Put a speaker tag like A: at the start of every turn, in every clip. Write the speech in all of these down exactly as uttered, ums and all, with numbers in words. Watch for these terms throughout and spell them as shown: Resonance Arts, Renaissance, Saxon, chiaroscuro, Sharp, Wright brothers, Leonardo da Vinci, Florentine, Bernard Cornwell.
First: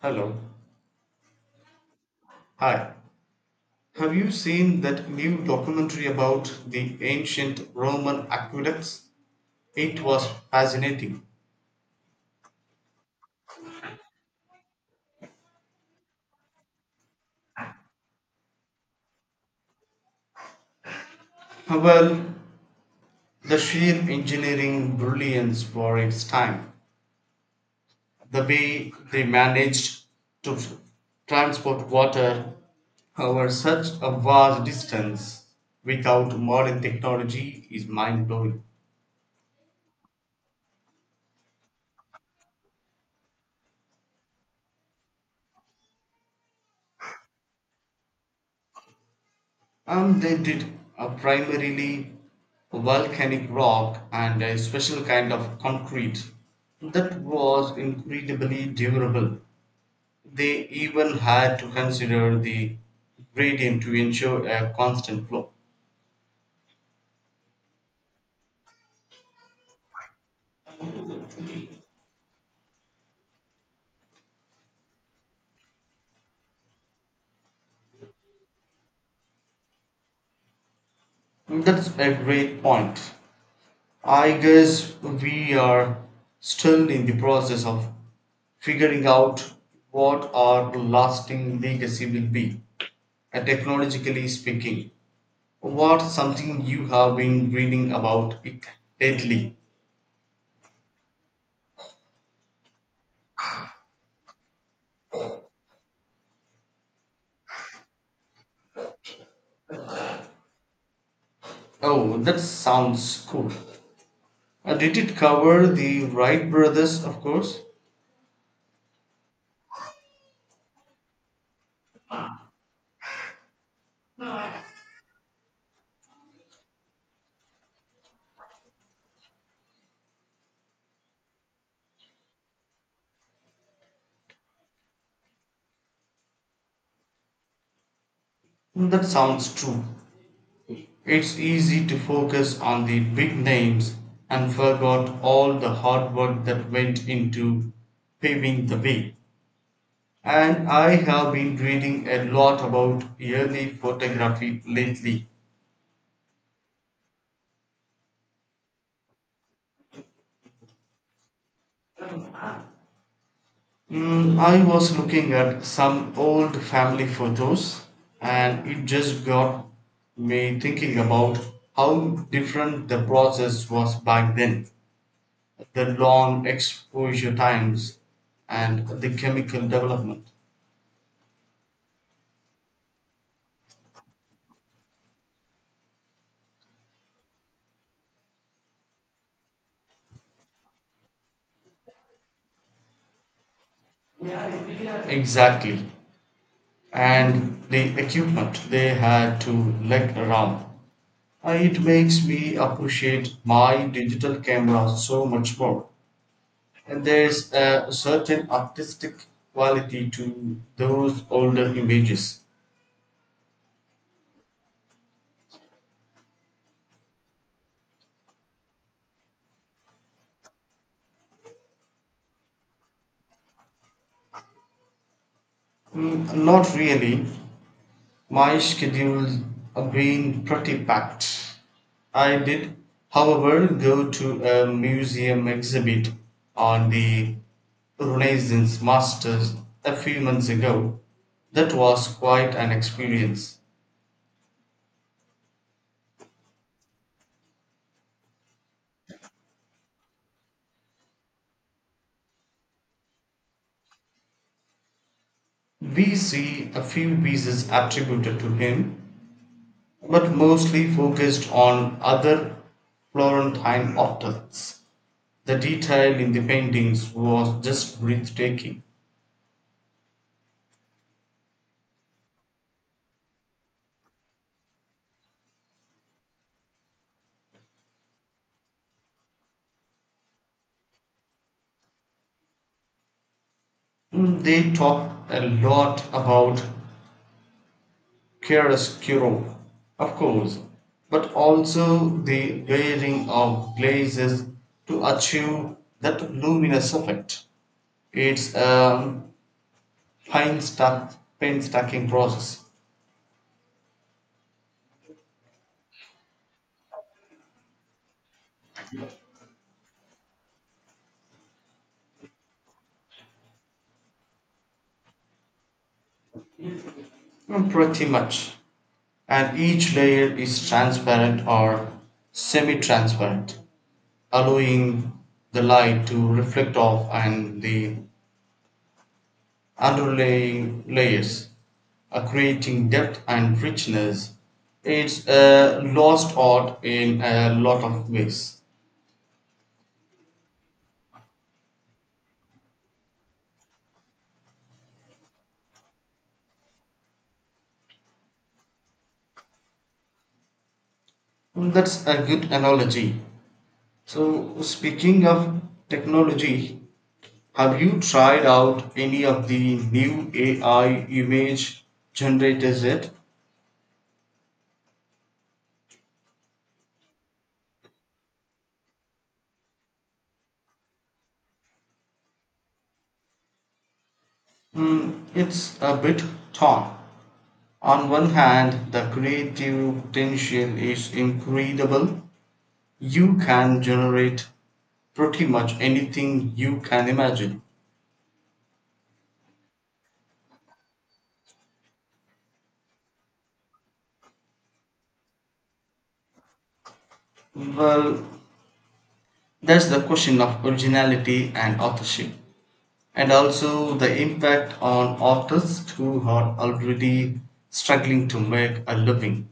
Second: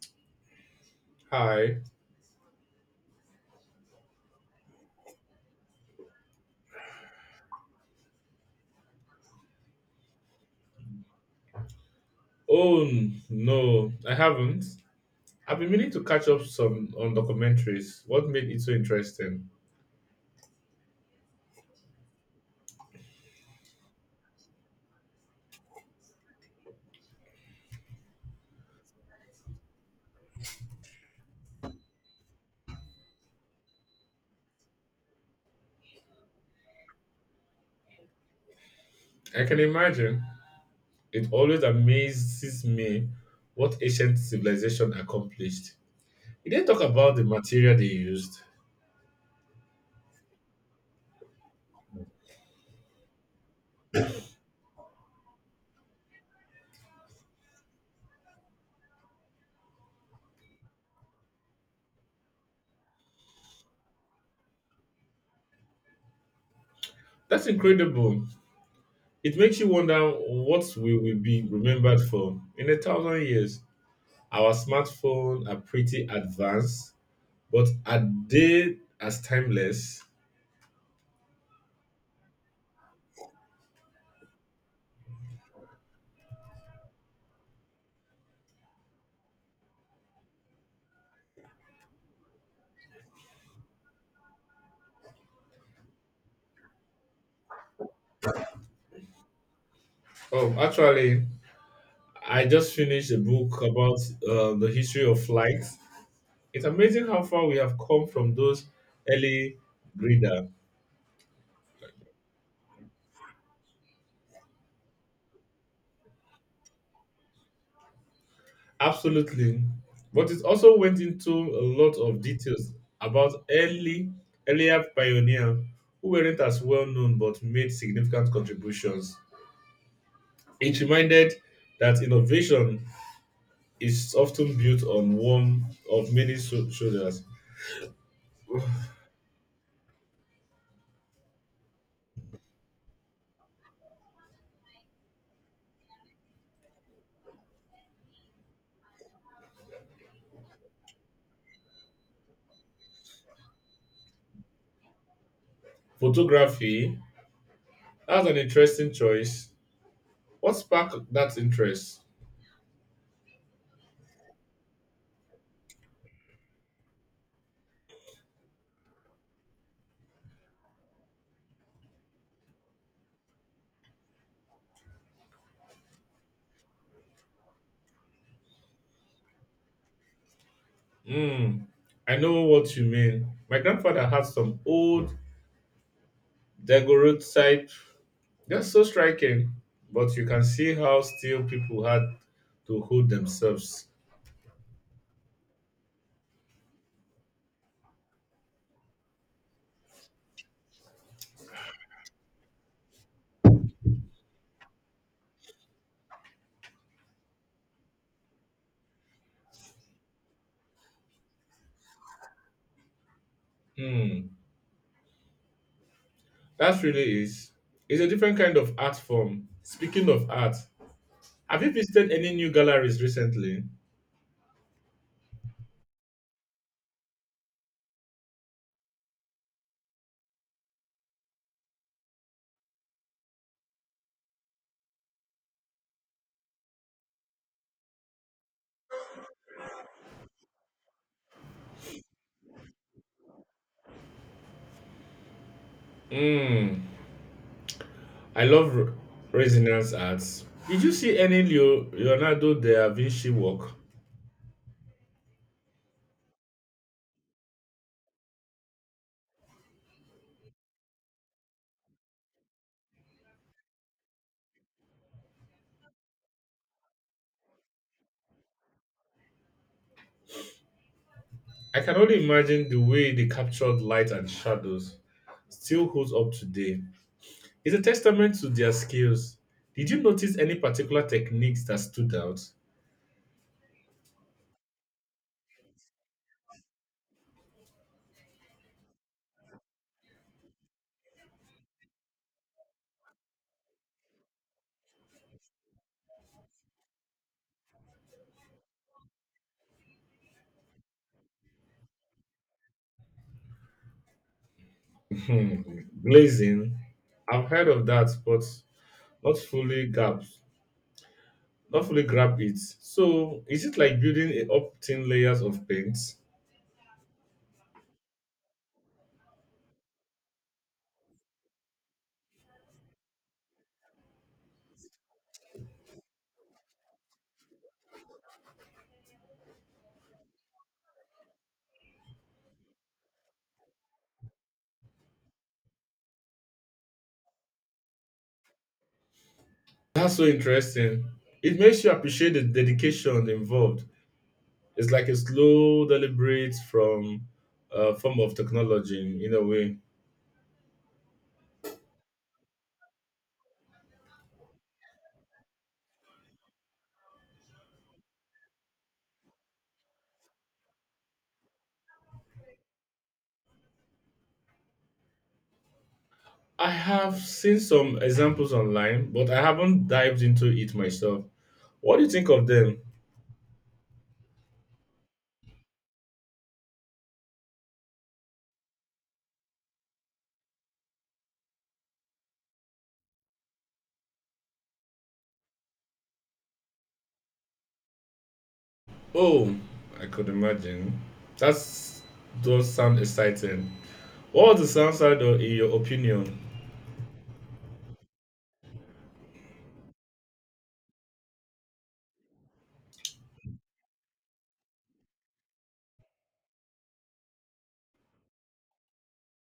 A: Hello.
B: Hi.
A: Hi. Have you seen that new documentary about the ancient Roman aqueducts? It was fascinating.
B: Oh n- no, I haven't. I've been meaning to catch up some on documentaries. What made it so interesting?
A: Well, the sheer engineering brilliance for its time, the way they managed to transport water over such a vast distance without modern technology is mind blowing.
B: I can imagine. It always amazes me what ancient civilization accomplished. It didn't talk about the material they used.
A: And they did a primarily volcanic rock and a special kind of concrete that was incredibly durable. They even had to consider the gradient to ensure a constant flow.
B: That's incredible. It makes you wonder what we will be remembered for in a thousand years. Our smartphones are pretty advanced, but are they as timeless?
A: That's a great point. I guess we are still in the process of figuring out what our lasting legacy will be, uh, technologically speaking. What's something you have been reading about it lately?
B: Oh, actually, I just finished a book about uh, the history of flight. It's amazing how far we have come from those early breeder.
A: Oh, that sounds cool. Uh, did it cover the Wright brothers, of course?
B: Absolutely, but it also went into a lot of details about early earlier pioneer who weren't as well known but made significant contributions. It reminded that innovation is often built on one of many shou- shoulders.
A: That sounds true. It's easy to focus on the big names and forgot all the hard work that went into paving the way. And I have been reading a lot about early photography lately.
B: Photography, that's an interesting choice. What sparked that interest?
A: Mm, I was looking at some old family photos and it just got me thinking about how different the process was back then. The long exposure times and the chemical development.
B: Hmm, I know what you mean. My grandfather had some old daguerreotype. They're so striking, but you can see how still people had to hold themselves.
A: Exactly. And the equipment they had to lug around. Uh, It makes me appreciate my digital camera so much more. And there's a certain artistic quality to those older images.
B: Hmm, that really is. It's a different kind of art form. Speaking of art, have you visited any new galleries recently?
A: Mm, Not really. My schedules have been pretty packed. I did, however, go to a museum exhibit on the Renaissance masters a few months ago. That was quite an experience.
B: Hmm, I love re- Resonance Arts. Did you see any Leo- Leonardo da Vinci work?
A: We see a few pieces attributed to him, but mostly focused on other Florentine artists. The detail in the paintings was just breathtaking.
B: I can only imagine the way they captured light and shadows still holds up today. It's a testament to their skills. Did you notice any particular techniques that stood out?
A: Mm, They talked a lot about chiaroscuro, of course, but also the layering of glazes to achieve that luminous effect. It's a painstack- painstaking process.
B: Hmm, glazing. I've heard of that, but not fully grabbed. Not fully grab it. So is it like building a- up thin layers of paint?
A: Mm, Pretty much. And each layer is transparent or semi transparent, allowing the light to reflect off and the underlying layers, uh, creating depth and richness. It's a lost art in a lot of ways.
B: That's so interesting. It makes you appreciate the dedication involved. It's like a slow, deliberate from uh, form of technology in a way.
A: That's a good analogy. So, speaking of technology, have you tried out any of the new A I image generators yet?
B: I have seen some examples online, but I haven't dived into it myself. What do you think of them?
A: Mm, it's a bit torn. On one hand, the creative potential is incredible. You can generate pretty much anything you can imagine.
B: Oh, I could imagine. That does sound exciting. What was the downside, of- in your opinion?
A: Well, that's the question of originality and authorship, and also the impact on authors who are already struggling to make a living.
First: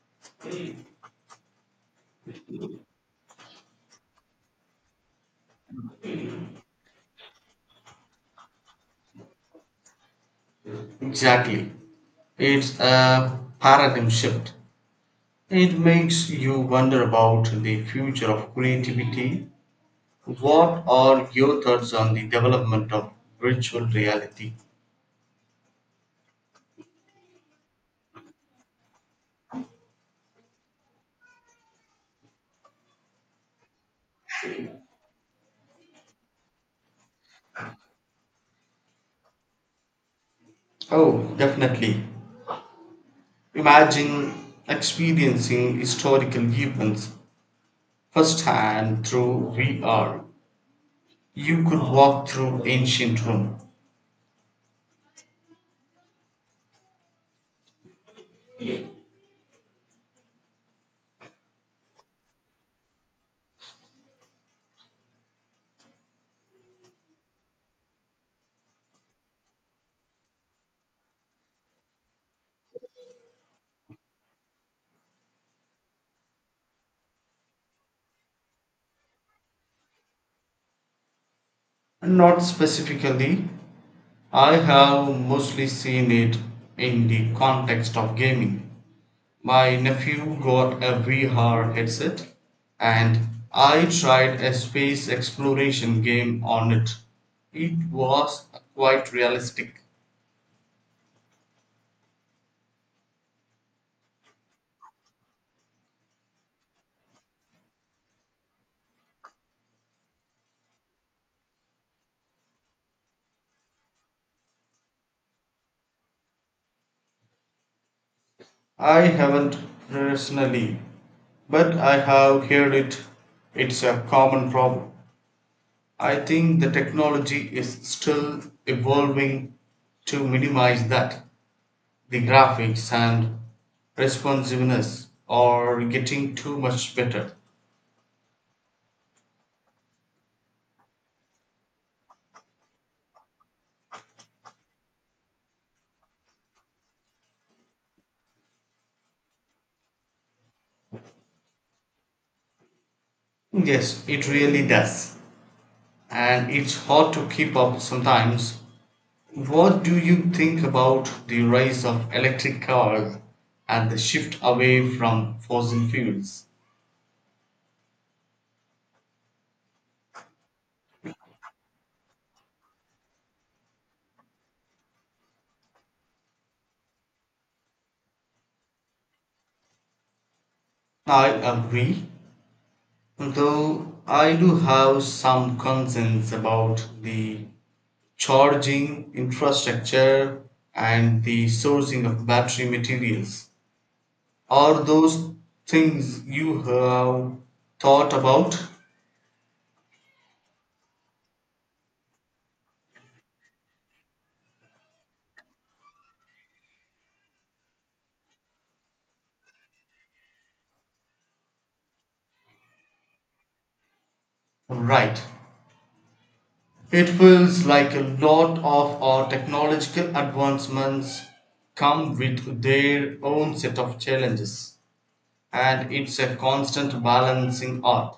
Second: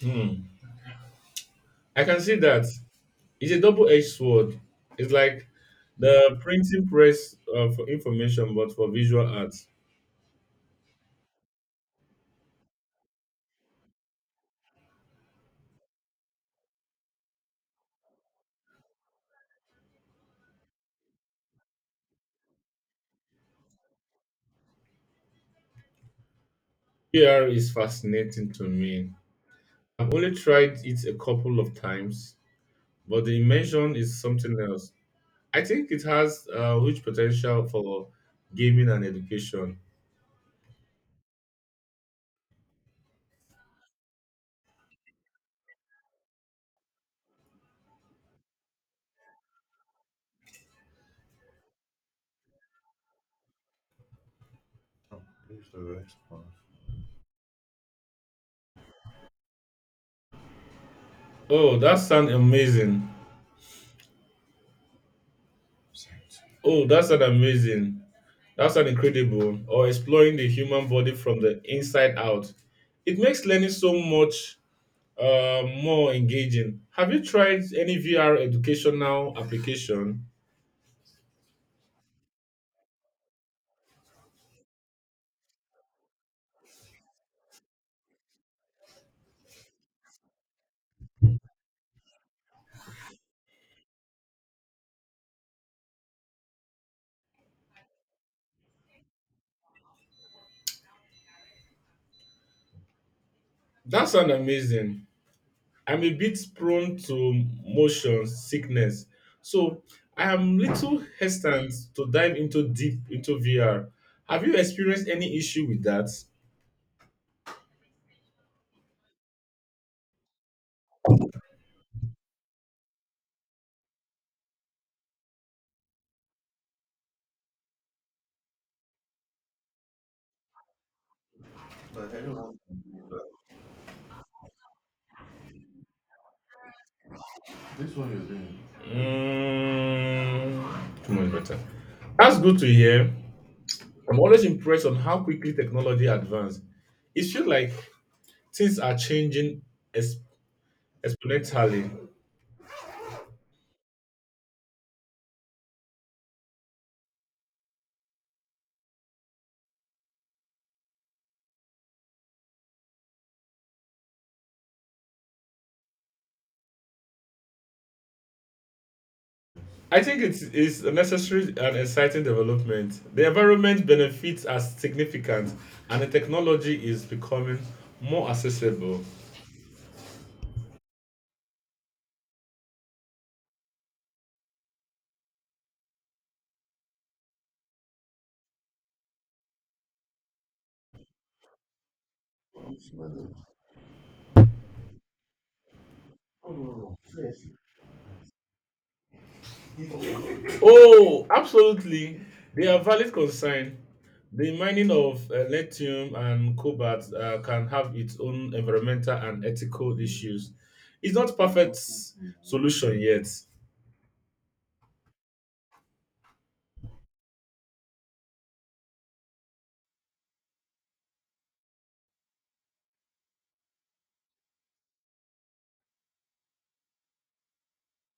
B: Hmm. I can see that it's a double-edged sword. It's like the printing press uh, for information, but for visual arts.
A: Exactly. It's a paradigm shift. It makes you wonder about the future of creativity. What are your thoughts on the development of virtual reality?
B: P R is fascinating to me. I've only tried it a couple of times, but the invention is something else. I think it has uh, huge potential for gaming and education.
A: Oh, definitely. Imagine experiencing historical events firsthand through V R. You could walk through ancient Rome.
B: Oh, that sounds amazing. Oh, that sounds amazing. That sounds incredible. Or exploring the human body from the inside out. It makes learning so much uh, more engaging. Have you tried any V R educational application?
A: Not specifically, I have mostly seen it in the context of gaming. My nephew got a V R headset, and I tried a space exploration game on it. It was quite realistic.
B: That sounds amazing. I'm a bit prone to motion sickness, so I am little hesitant to dive into deep into V R. Have you experienced any issue with that?
A: I haven't personally, but I have heard it. It's a common problem. I think the technology is still evolving to minimize that. The graphics and responsiveness are getting too much better.
B: Mm, too much better. That's good to hear. I'm always impressed on how quickly technology advances. It feels like things are changing ex- exponentially.
A: Yes, it really does. And it's hard to keep up sometimes. What do you think about the rise of electric cars and the shift away from fossil fuels?
B: I think it is a necessary and exciting development. The environment benefits are significant, and the technology is becoming more accessible.
A: I agree, though I do have some concerns about the charging infrastructure and the sourcing of battery materials. Are those things you have thought about?
B: Oh, absolutely. They are valid concern. The mining of uh, lithium and cobalt uh, can have its own environmental and ethical issues. It's not perfect solution yet.
A: Right. It feels like a lot of our technological advancements come with their own set of challenges, and it's a constant balancing art.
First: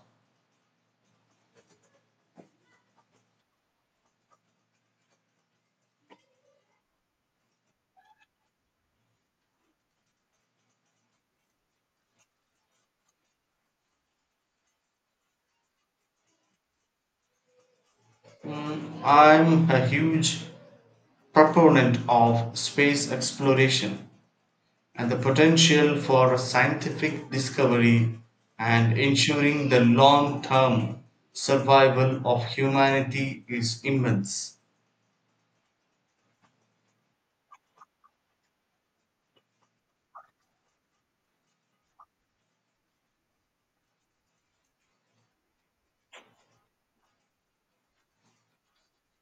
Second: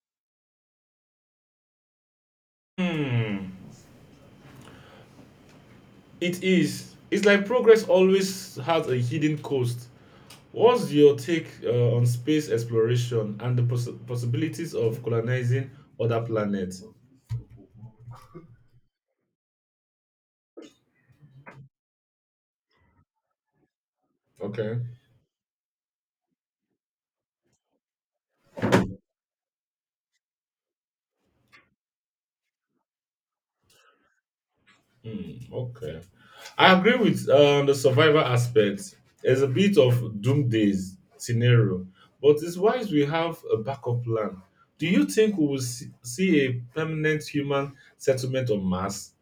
B: Hmm. It is. It's like progress always has a hidden cost. What's your take uh, on space exploration and the poss- possibilities of colonizing other planets?
A: Mm, I'm a huge proponent of space exploration
B: Okay.
A: and the potential for scientific discovery and ensuring the long term survival of humanity is immense.
B: Hmm, okay. I agree with uh, the survivor aspect. There's a bit of doomsday scenario, but it's wise we have a backup plan. Do you think we will see see a permanent human settlement on Mars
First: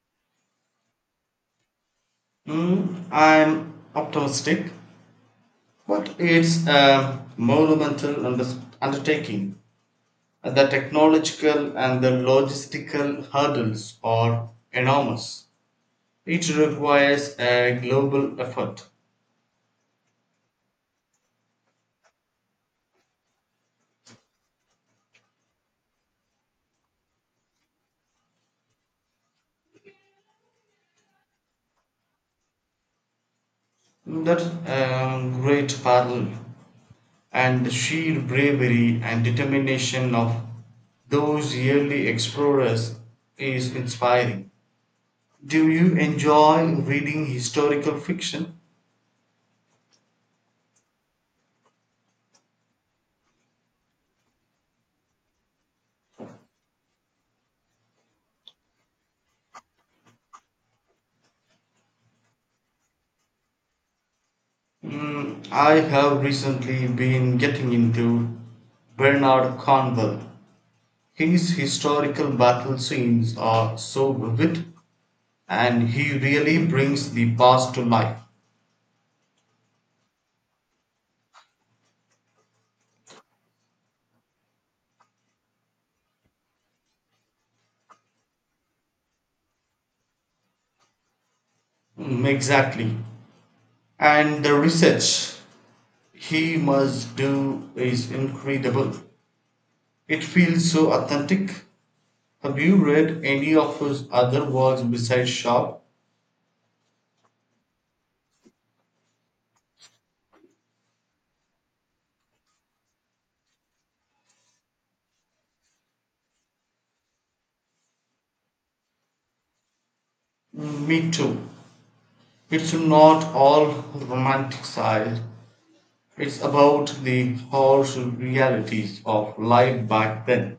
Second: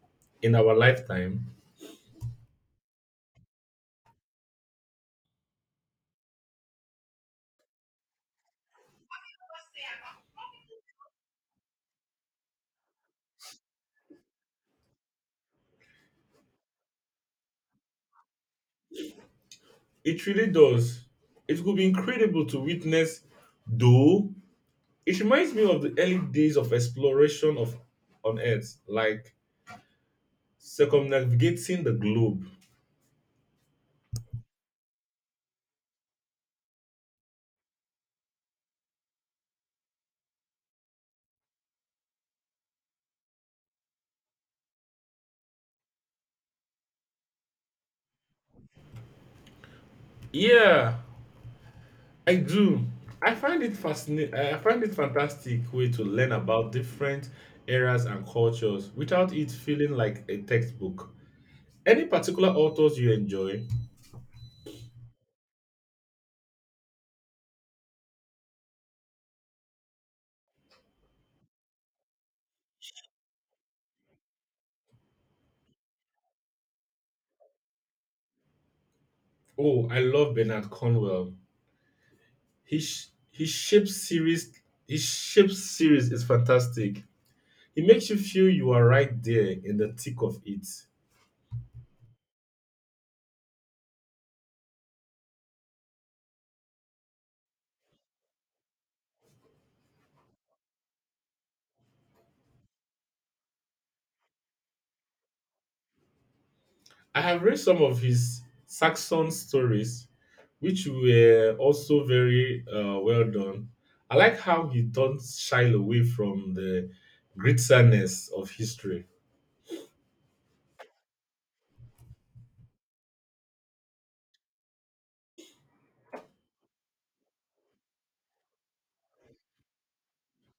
B: in our lifetime?
A: Mm, I'm optimistic. But it's a monumental under- undertaking. The technological and the logistical hurdles are enormous. It requires a global effort.
B: It really does. It would be incredible to witness, though it reminds me of the early days of exploration of on Earth, like circumnavigating the globe.
A: That's a great parallel. And the sheer bravery and determination of those early explorers is inspiring. Do you enjoy reading historical fiction?
B: Yeah, I do. I find it fascinating. I find it fantastic way to learn about different eras and cultures without it feeling like a textbook. Any particular authors you enjoy?
A: Mm, I have recently been getting into Bernard Cornwell. His historical battle scenes are so vivid and he really brings the past to life.
B: Oh, I love Bernard Cornwell. His sh- his shape series his shape series is fantastic. It makes you feel you are right there in the thick of it.
A: Mm, exactly. And the research he must do is incredible. It feels so authentic. Have you read any of his other works besides Sharp?
B: I have read some of his Saxon stories, which were also very uh, well done. I like how he don't shy away from the grittiness of history.
A: Mm, Me too. It's not all romanticized. It's about the harsh realities of life back then.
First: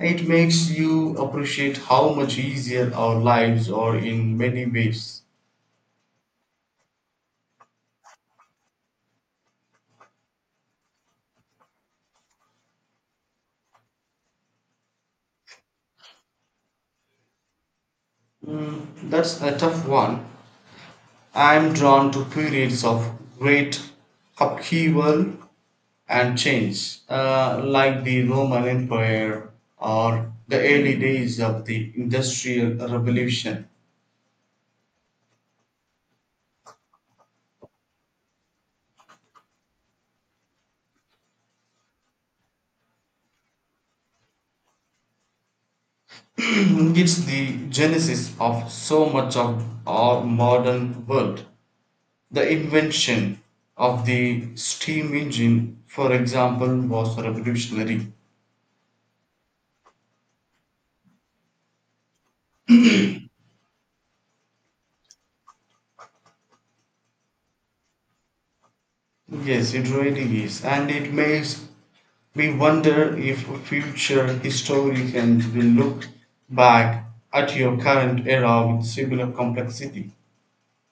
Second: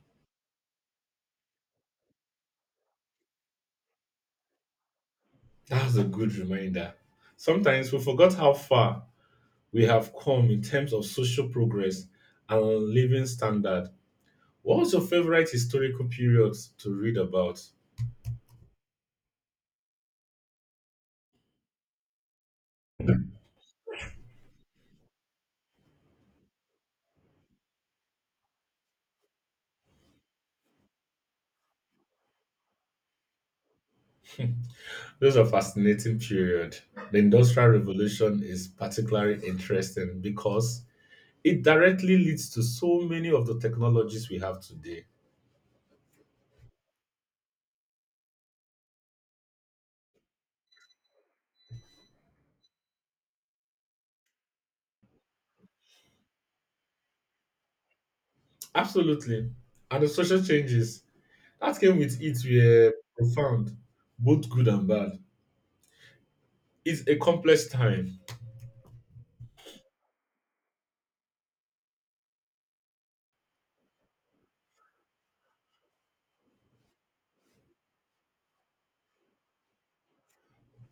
A: It makes you appreciate how much easier our lives are in many ways.
B: That was a good reminder. Sometimes we forgot how far we have come in terms of social progress and living standard. What was your favorite historical period to read about?
A: That's a tough one. I'm drawn to periods of great upheaval and change, uh, like the Roman Empire or the early days of the Industrial Revolution.
B: Those are fascinating period. The Industrial Revolution is particularly interesting because it directly leads to so many of the technologies we have today.
A: It's the genesis of so much of our modern world. The invention of the steam engine, for example, was revolutionary.
B: Absolutely. And the social changes that came with it were profound, both good and bad. It's a complex time.
A: Yes, it really is, and it makes me wonder if future historians will look back at your current era with similar complexity.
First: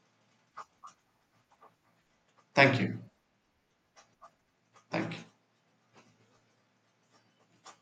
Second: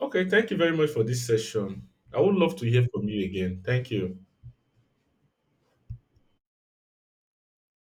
B: Okay, thank you very much for this session. I would love to
A: Thank
B: hear
A: you.
B: from you again. Thank you.
A: Thank you.